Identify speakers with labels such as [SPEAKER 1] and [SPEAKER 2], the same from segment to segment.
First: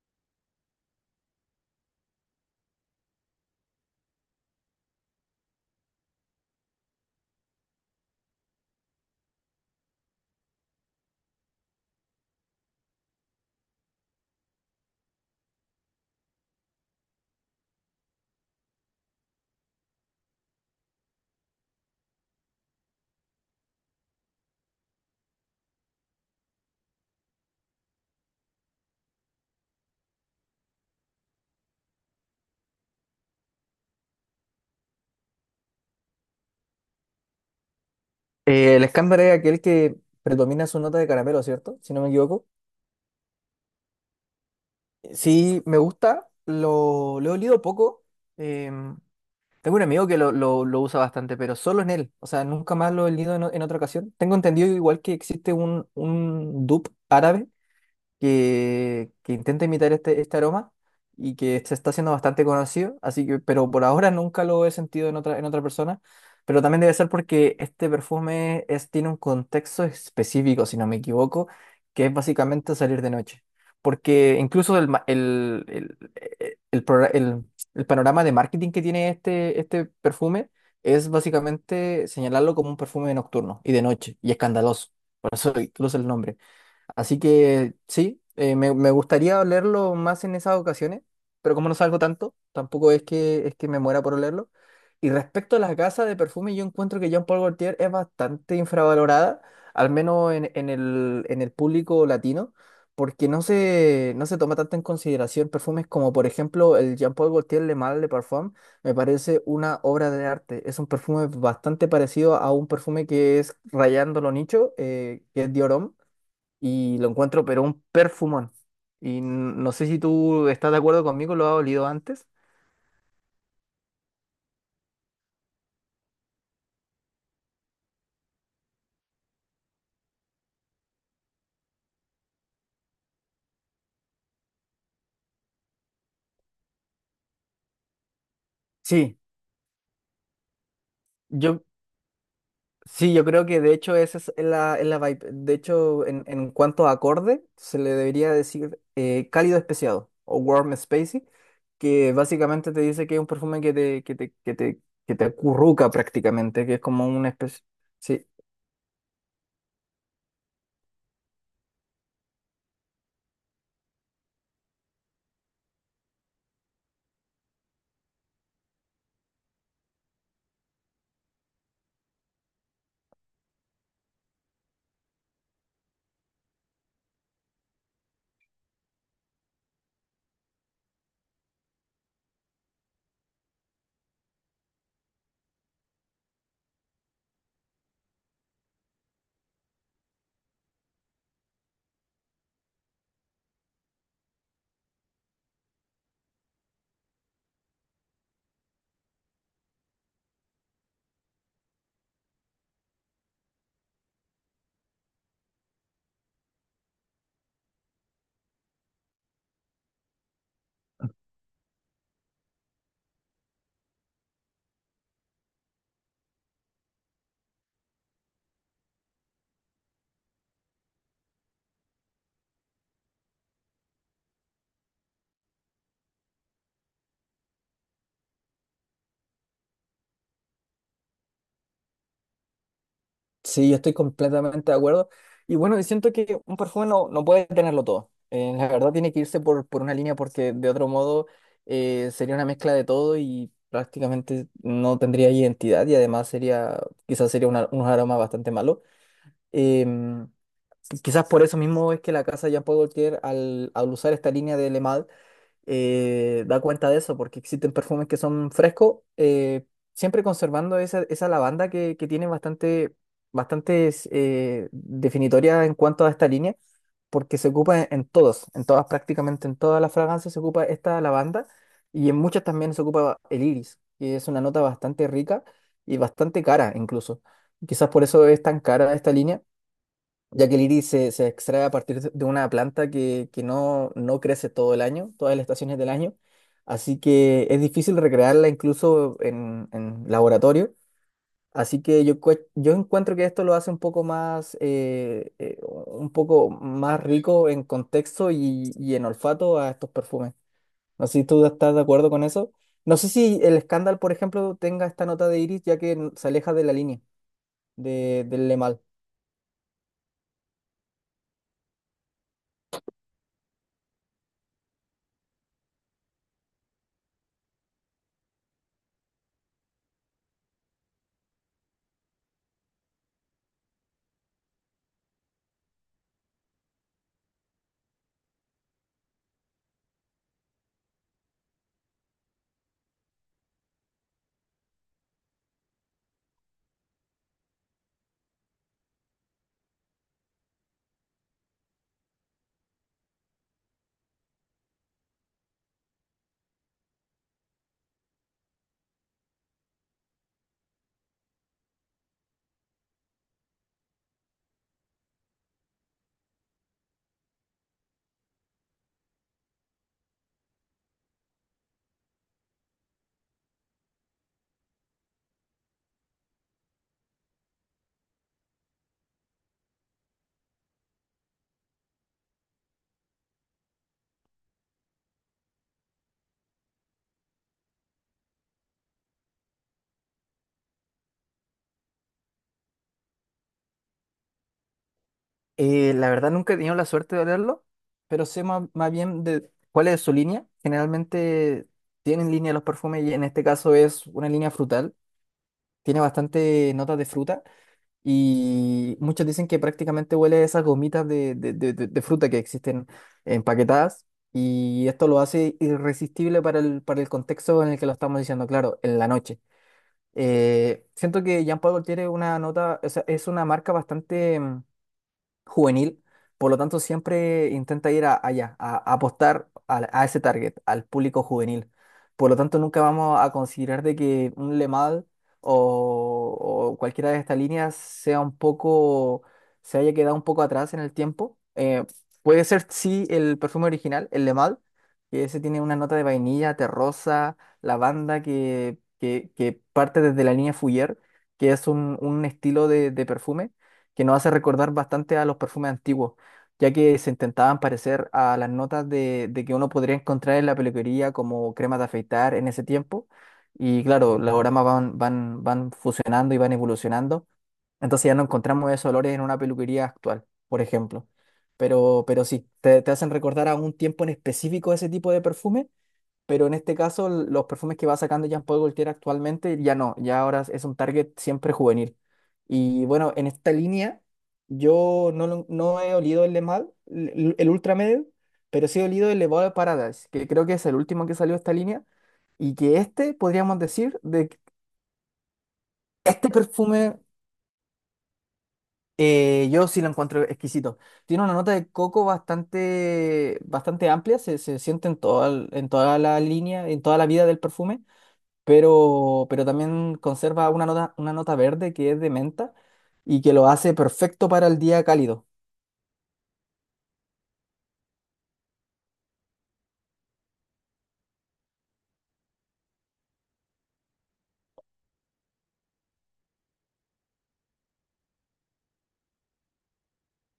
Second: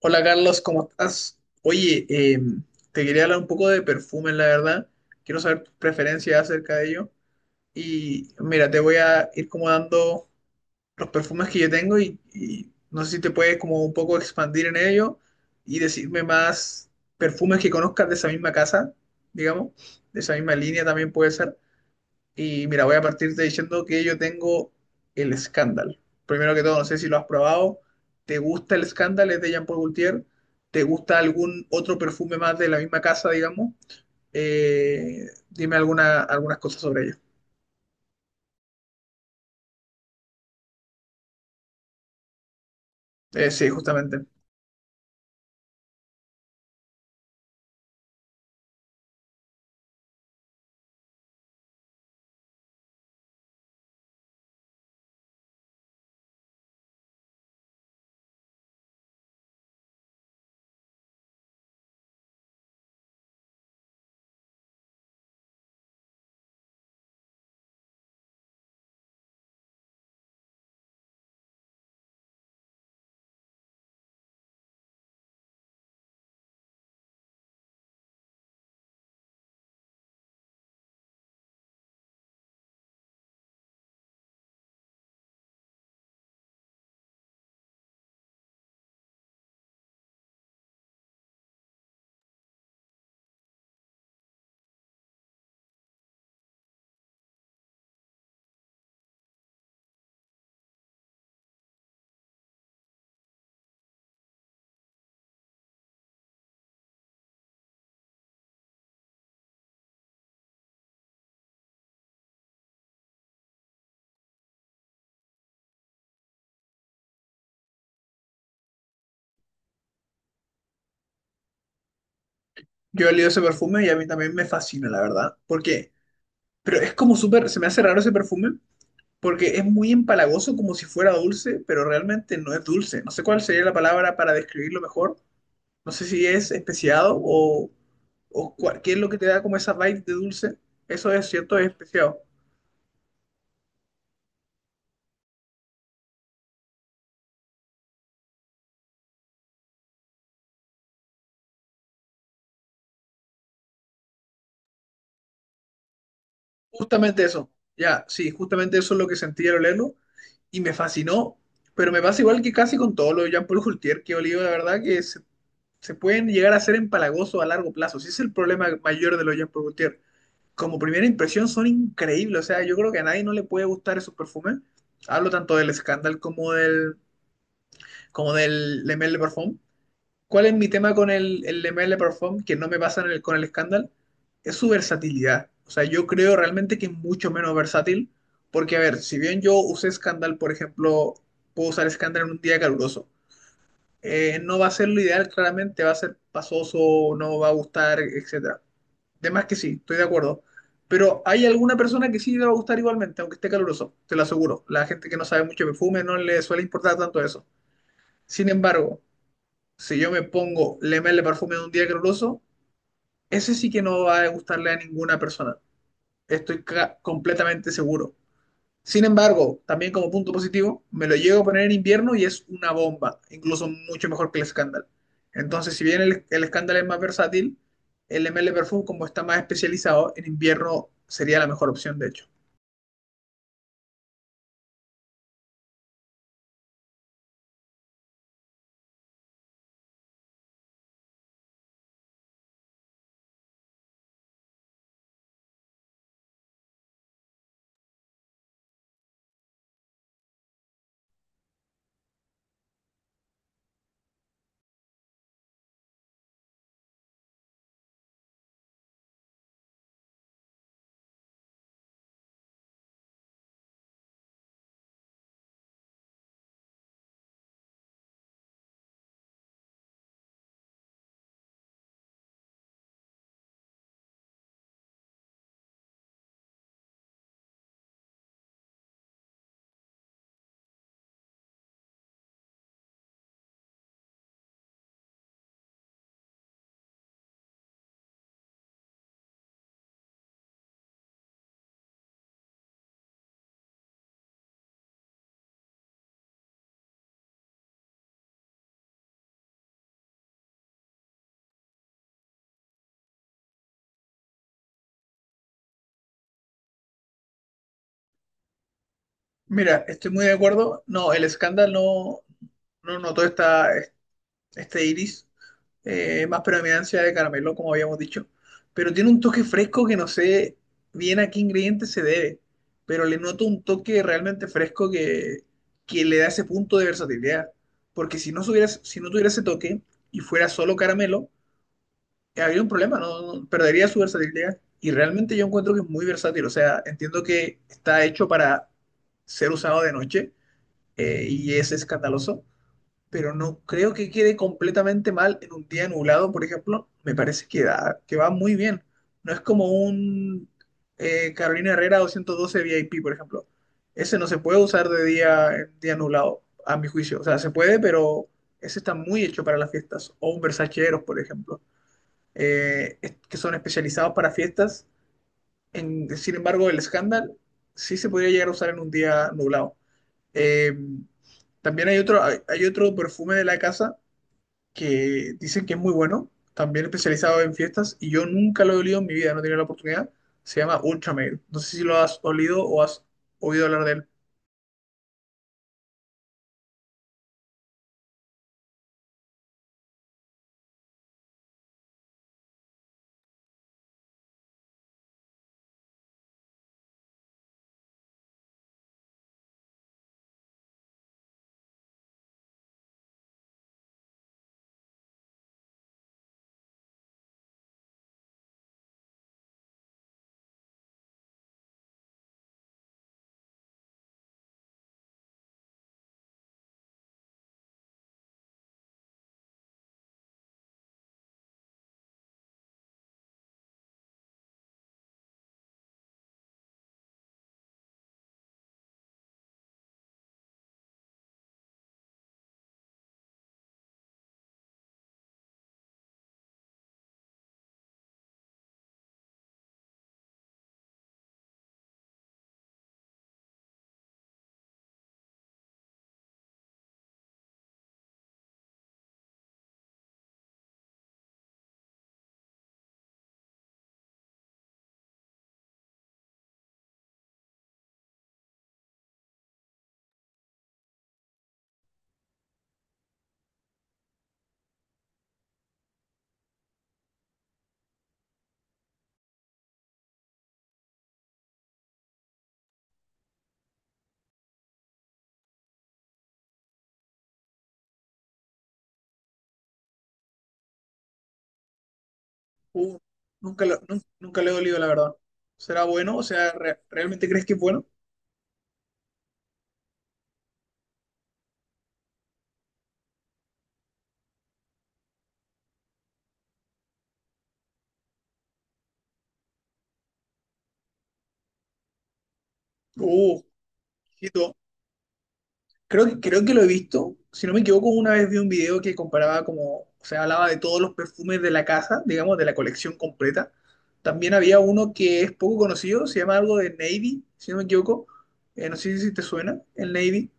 [SPEAKER 1] Hola Carlos, ¿cómo estás? Oye, te quería hablar un poco de perfumes, la verdad. Quiero saber tus preferencias acerca de ello. Y mira, te voy a ir como dando los perfumes que yo tengo y no sé si te puedes como un poco expandir en ello y decirme más perfumes que conozcas de esa misma casa, digamos, de esa misma línea también puede ser. Y mira, voy a partirte diciendo que yo tengo el Scandal. Primero que todo, no sé si lo has probado. ¿Te gusta el Scandal? Es de Jean Paul Gaultier. ¿Te gusta algún otro perfume más de la misma casa, digamos? Dime alguna, algunas cosas sobre ello.
[SPEAKER 2] El escándalo es aquel que predomina su nota de caramelo, ¿cierto? Si no me equivoco.
[SPEAKER 1] Sí, justamente.
[SPEAKER 2] Sí, me gusta, lo he olido poco. em, Tengo un amigo que lo usa bastante, pero solo en él. O sea, nunca más lo he olido en, en otra ocasión. Tengo entendido igual que existe un dupe árabe que intenta imitar este aroma y que se está haciendo bastante conocido, así que, pero por ahora nunca lo he sentido en otra persona, pero también debe ser porque este perfume es, tiene un contexto específico, si no me equivoco, que es básicamente salir de noche, porque incluso el, ma- el progra- el panorama de marketing que tiene este perfume es básicamente señalarlo como un perfume nocturno y de noche, y escandaloso, por eso incluso el nombre. Así que sí, me gustaría olerlo más en esas ocasiones, pero como no salgo tanto, tampoco es que, es que me muera por olerlo. Y respecto a las gasas de perfume, yo encuentro que Jean Paul Gaultier es bastante infravalorada, al menos en el público latino, porque no se toma tanto en consideración perfumes como, por ejemplo, el Jean Paul Gaultier Le Mal de Parfum, me parece una obra de arte. Es un perfume bastante parecido a un perfume que es Rayando lo Nicho, que es Dior Homme y lo encuentro, pero un perfumón. Y no sé si tú estás de acuerdo conmigo, lo has olido antes.
[SPEAKER 1] Yo he olido ese perfume y a mí también me fascina, la verdad. ¿Por qué? Pero es como súper, se me hace raro ese perfume porque es muy empalagoso como si fuera dulce, pero realmente no es dulce. No sé cuál sería la palabra para describirlo mejor. No sé si es especiado o, qué es lo que
[SPEAKER 2] Sí,
[SPEAKER 1] te da como esa vibe de dulce. Eso es cierto,
[SPEAKER 2] yo,
[SPEAKER 1] es especiado.
[SPEAKER 2] sí, yo creo que de hecho esa es es la vibe. De hecho, en cuanto a acorde, se le debería decir cálido especiado o warm spacey, que básicamente te dice que es un perfume que te acurruca prácticamente, que es como
[SPEAKER 1] Justamente
[SPEAKER 2] una
[SPEAKER 1] eso.
[SPEAKER 2] especie.
[SPEAKER 1] Ya,
[SPEAKER 2] Sí.
[SPEAKER 1] sí, justamente eso es lo que sentí al olerlo y me fascinó. Pero me pasa igual que casi con todo lo de Jean-Paul Gaultier que he olido, la verdad se pueden llegar a ser empalagosos a largo plazo. Ese es el problema mayor de los Jean-Paul Gaultier. Como primera impresión son increíbles. O sea, yo creo que a nadie no le puede gustar esos perfumes. Hablo tanto del Scandal como del Le Male de Parfum. ¿Cuál es mi tema con el ML Perform que no me pasa con el Scandal? Es su versatilidad. O sea, yo creo realmente que es mucho menos versátil. Porque, a ver, si bien yo usé Scandal, por ejemplo, puedo usar Scandal en un día caluroso. No va a ser lo ideal, claramente, va a ser pasoso, no va a gustar, etcétera. De más que sí, estoy de acuerdo. Pero hay alguna persona que sí le va a gustar igualmente, aunque esté caluroso, te lo aseguro. La gente que no sabe mucho de perfume no le suele importar tanto eso. Sin embargo, si yo me pongo Le Male Parfume de un día caluroso, ese sí que no va a gustarle a ninguna persona. Estoy completamente seguro. Sin embargo, también como punto positivo, me lo llego a poner en invierno y es una bomba, incluso mucho mejor que el Scandal. Entonces, si bien el Scandal es más versátil, el ML Perfume, como está más especializado, en invierno sería la mejor opción, de hecho.
[SPEAKER 2] Sí, yo estoy completamente de acuerdo. Y bueno, y siento que un perfume no puede tenerlo todo. La verdad tiene que irse por una línea porque de otro modo sería una mezcla de todo y prácticamente no tendría identidad y además sería, quizás sería unos aromas bastante malos. Em, Quizás por eso mismo es que la casa Jean Paul Gaultier, al usar esta línea de Le Male, da cuenta de eso, porque existen perfumes que son frescos, siempre conservando esa lavanda que tiene bastante, bastantes definitoria en cuanto a esta línea, porque se ocupa en todos, en todas, prácticamente en todas las fragancias se ocupa esta lavanda y en muchas también se ocupa el iris, que es una nota bastante rica y bastante cara incluso. Quizás por eso es tan cara esta línea ya que el iris se extrae a partir de una planta que no crece todo el año, todas las estaciones del año, así que es difícil recrearla incluso en laboratorio, así que yo encuentro que esto lo hace un poco más rico en contexto y en olfato a estos perfumes. No sé si tú estás de acuerdo con eso. No sé si el escándalo, por ejemplo, tenga esta nota de iris, ya que se aleja de la línea del Le Mal.
[SPEAKER 1] Mira, estoy muy de acuerdo. No, el Scandal no notó esta, este iris, más predominancia de caramelo, como habíamos dicho. Pero tiene un toque fresco que no sé bien a qué ingrediente se debe, pero le noto un toque realmente fresco que le da ese punto de versatilidad. Porque si no, si no tuviera ese toque y fuera solo caramelo, habría un problema, ¿no? Perdería su versatilidad. Y realmente yo encuentro que es muy versátil. O sea, entiendo que está hecho para ser usado de noche, y es escandaloso, pero no creo que quede completamente mal en un día nublado, por ejemplo. Me parece que, que va muy bien. No es como un Carolina Herrera 212 VIP, por ejemplo. Ese no se puede usar de día en día nublado, a mi juicio. O sea, se puede, pero ese está muy hecho para las fiestas. O un Versace Eros, por ejemplo, que son especializados para fiestas. Sin embargo, el Scandal sí se podría llegar a usar en un día nublado. Eh, también hay otro, hay otro perfume de la casa que dicen que es muy bueno, también especializado en fiestas, y yo nunca lo he olido en mi vida, no he tenido la oportunidad. Se llama Ultrameal. No sé si lo has olido o has oído hablar de él.
[SPEAKER 2] La verdad nunca he tenido la suerte de leerlo, pero sé más, más bien de cuál es su línea. Generalmente tienen línea los perfumes y en este caso es una línea frutal. Tiene bastante notas de fruta y muchos dicen que prácticamente huele a esas gomitas de fruta que existen empaquetadas y esto lo hace irresistible para el contexto en el que lo estamos diciendo, claro, en la noche. Siento que Jean Paul Gaultier es una nota, o sea, es una marca bastante juvenil, por lo tanto siempre intenta ir a apostar ese target, al público juvenil. Por lo tanto, nunca vamos a considerar de que un Le Mal o, o cualquiera de estas líneas sea un poco, se haya quedado un poco atrás en el tiempo. Puede ser, sí, el perfume original, el Le Mal, que ese tiene una nota de vainilla, terrosa, lavanda que parte desde la línea Fougère, que es un estilo de perfume que nos hace recordar bastante a los perfumes antiguos, ya que se intentaban parecer a las notas de que uno podría encontrar en la peluquería como crema de afeitar en ese tiempo. Y claro, los aromas van fusionando y van evolucionando. Entonces ya no encontramos esos olores en una peluquería actual, por ejemplo. Pero sí, te hacen recordar a un tiempo en específico ese tipo de perfume pero en este caso los perfumes que va sacando Jean-Paul Gaultier actualmente ya no, ya ahora es un target siempre juvenil. Y bueno, en esta línea yo no, lo- no he olido el Le Mal, el Ultra Medel, pero sí he olido el Le Val de Paradise, que creo que es el último que salió de esta línea, y que
[SPEAKER 1] Uh,
[SPEAKER 2] este podríamos
[SPEAKER 1] nunca
[SPEAKER 2] decir de que
[SPEAKER 1] nunca lo he olido, la verdad. ¿Será bueno? O
[SPEAKER 2] este
[SPEAKER 1] sea,
[SPEAKER 2] perfume
[SPEAKER 1] ¿realmente crees que es bueno?
[SPEAKER 2] yo sí lo encuentro exquisito. Tiene una nota de coco bastante, bastante amplia, se siente en toda la línea, en toda la vida del perfume. Pero también conserva una nota verde que es de menta y que
[SPEAKER 1] Uh,
[SPEAKER 2] lo hace perfecto para el día cálido.
[SPEAKER 1] creo que, creo que lo he visto. Si no me equivoco, una vez vi un video que comparaba como, o sea, hablaba de todos los perfumes de la casa, digamos, de la colección completa. También había uno que es poco conocido, se llama algo de Navy, si no me equivoco. No sé si te suena, el Navy.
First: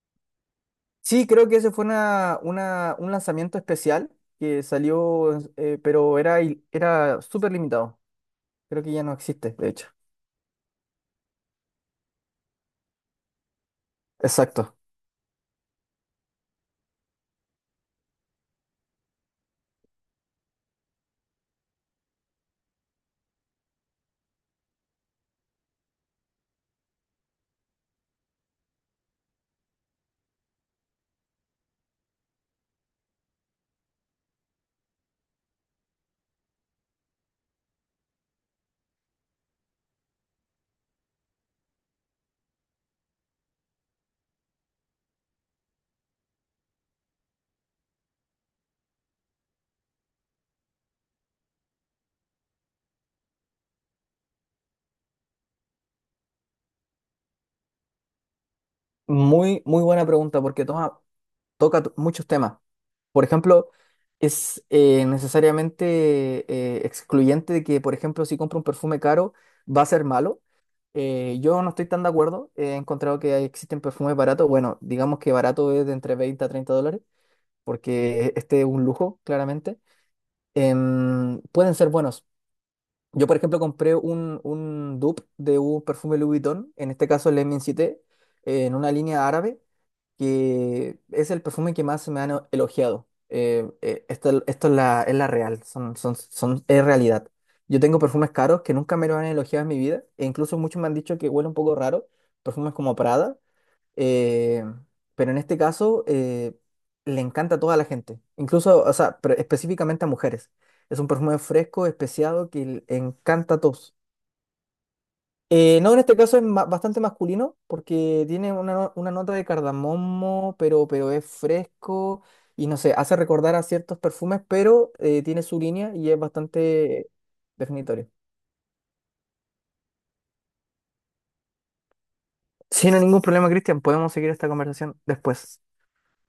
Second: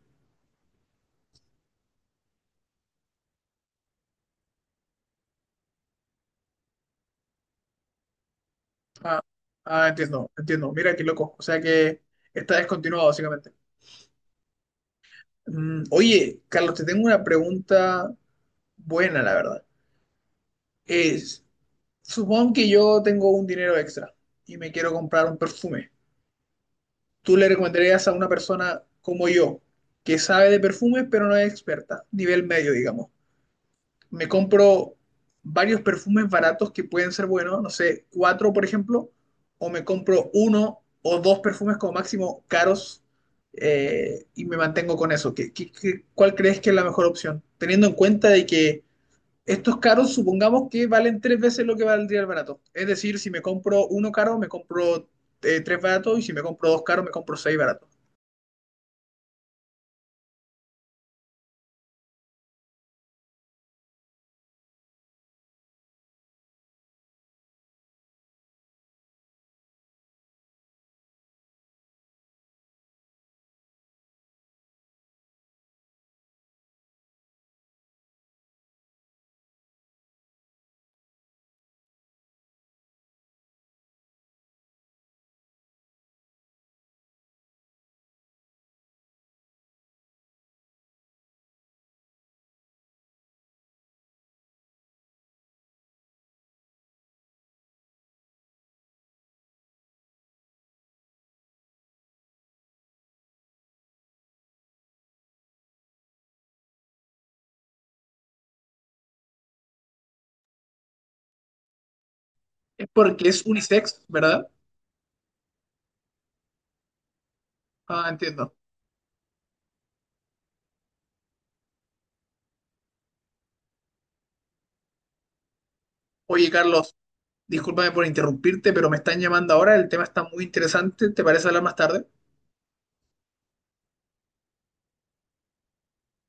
[SPEAKER 2] Sí, creo que ese fue un lanzamiento especial que salió, pero era, era súper limitado. Creo que ya no
[SPEAKER 1] Ah,
[SPEAKER 2] existe, de
[SPEAKER 1] ah,
[SPEAKER 2] hecho.
[SPEAKER 1] entiendo, entiendo. Mira qué loco. O sea que está descontinuado, básicamente.
[SPEAKER 2] Exacto.
[SPEAKER 1] Mm, oye, Carlos, te tengo una pregunta buena, la verdad. Es, supón que yo tengo un dinero extra y me quiero comprar un perfume. ¿Tú le recomendarías a una persona como yo, que sabe de perfumes pero no es experta, nivel medio, digamos? Me compro varios perfumes baratos que pueden ser buenos, no sé, cuatro, por ejemplo, o me compro uno o dos perfumes como máximo caros, y me mantengo con eso. ¿ cuál crees que es la mejor opción? Teniendo en cuenta de que estos caros supongamos que valen tres veces lo que valdría el barato. Es decir, si me compro uno caro, me compro tres baratos, y si me compro dos caros, me compro seis baratos.
[SPEAKER 2] Muy, muy buena pregunta porque toca muchos temas. Por ejemplo, es necesariamente excluyente de que, por ejemplo, si compro un perfume caro, va a ser malo. Yo no estoy tan de acuerdo. He encontrado que existen perfumes baratos. Bueno, digamos que barato es de entre 20 a 30 dólares, porque este es un lujo, claramente. Pueden ser buenos. Yo, por ejemplo, compré un dupe de un perfume Louis Vuitton, en este caso el M7, en una línea árabe que es el perfume que más se me han elogiado. Esto es es la real, es realidad. Yo tengo perfumes caros que nunca me lo han elogiado en mi vida, e incluso muchos me han dicho que huele un poco raro, perfumes como Prada, eh, pero en este caso le encanta a toda la gente, incluso, o sea, pero específicamente a mujeres. Es un perfume fresco, especiado, que le
[SPEAKER 1] Es porque es
[SPEAKER 2] encanta a todos.
[SPEAKER 1] unisex, ¿verdad?
[SPEAKER 2] No, en este caso es bastante masculino
[SPEAKER 1] Ah,
[SPEAKER 2] porque tiene
[SPEAKER 1] entiendo.
[SPEAKER 2] una, una nota de cardamomo, pero es fresco y no sé, hace recordar a ciertos perfumes, pero tiene su línea y es
[SPEAKER 1] Oye, Carlos,
[SPEAKER 2] bastante
[SPEAKER 1] discúlpame por
[SPEAKER 2] definitorio.
[SPEAKER 1] interrumpirte, pero me están llamando ahora, el tema está muy interesante, ¿te parece hablar más tarde?
[SPEAKER 2] Sin ningún problema, Cristian, podemos seguir esta conversación después.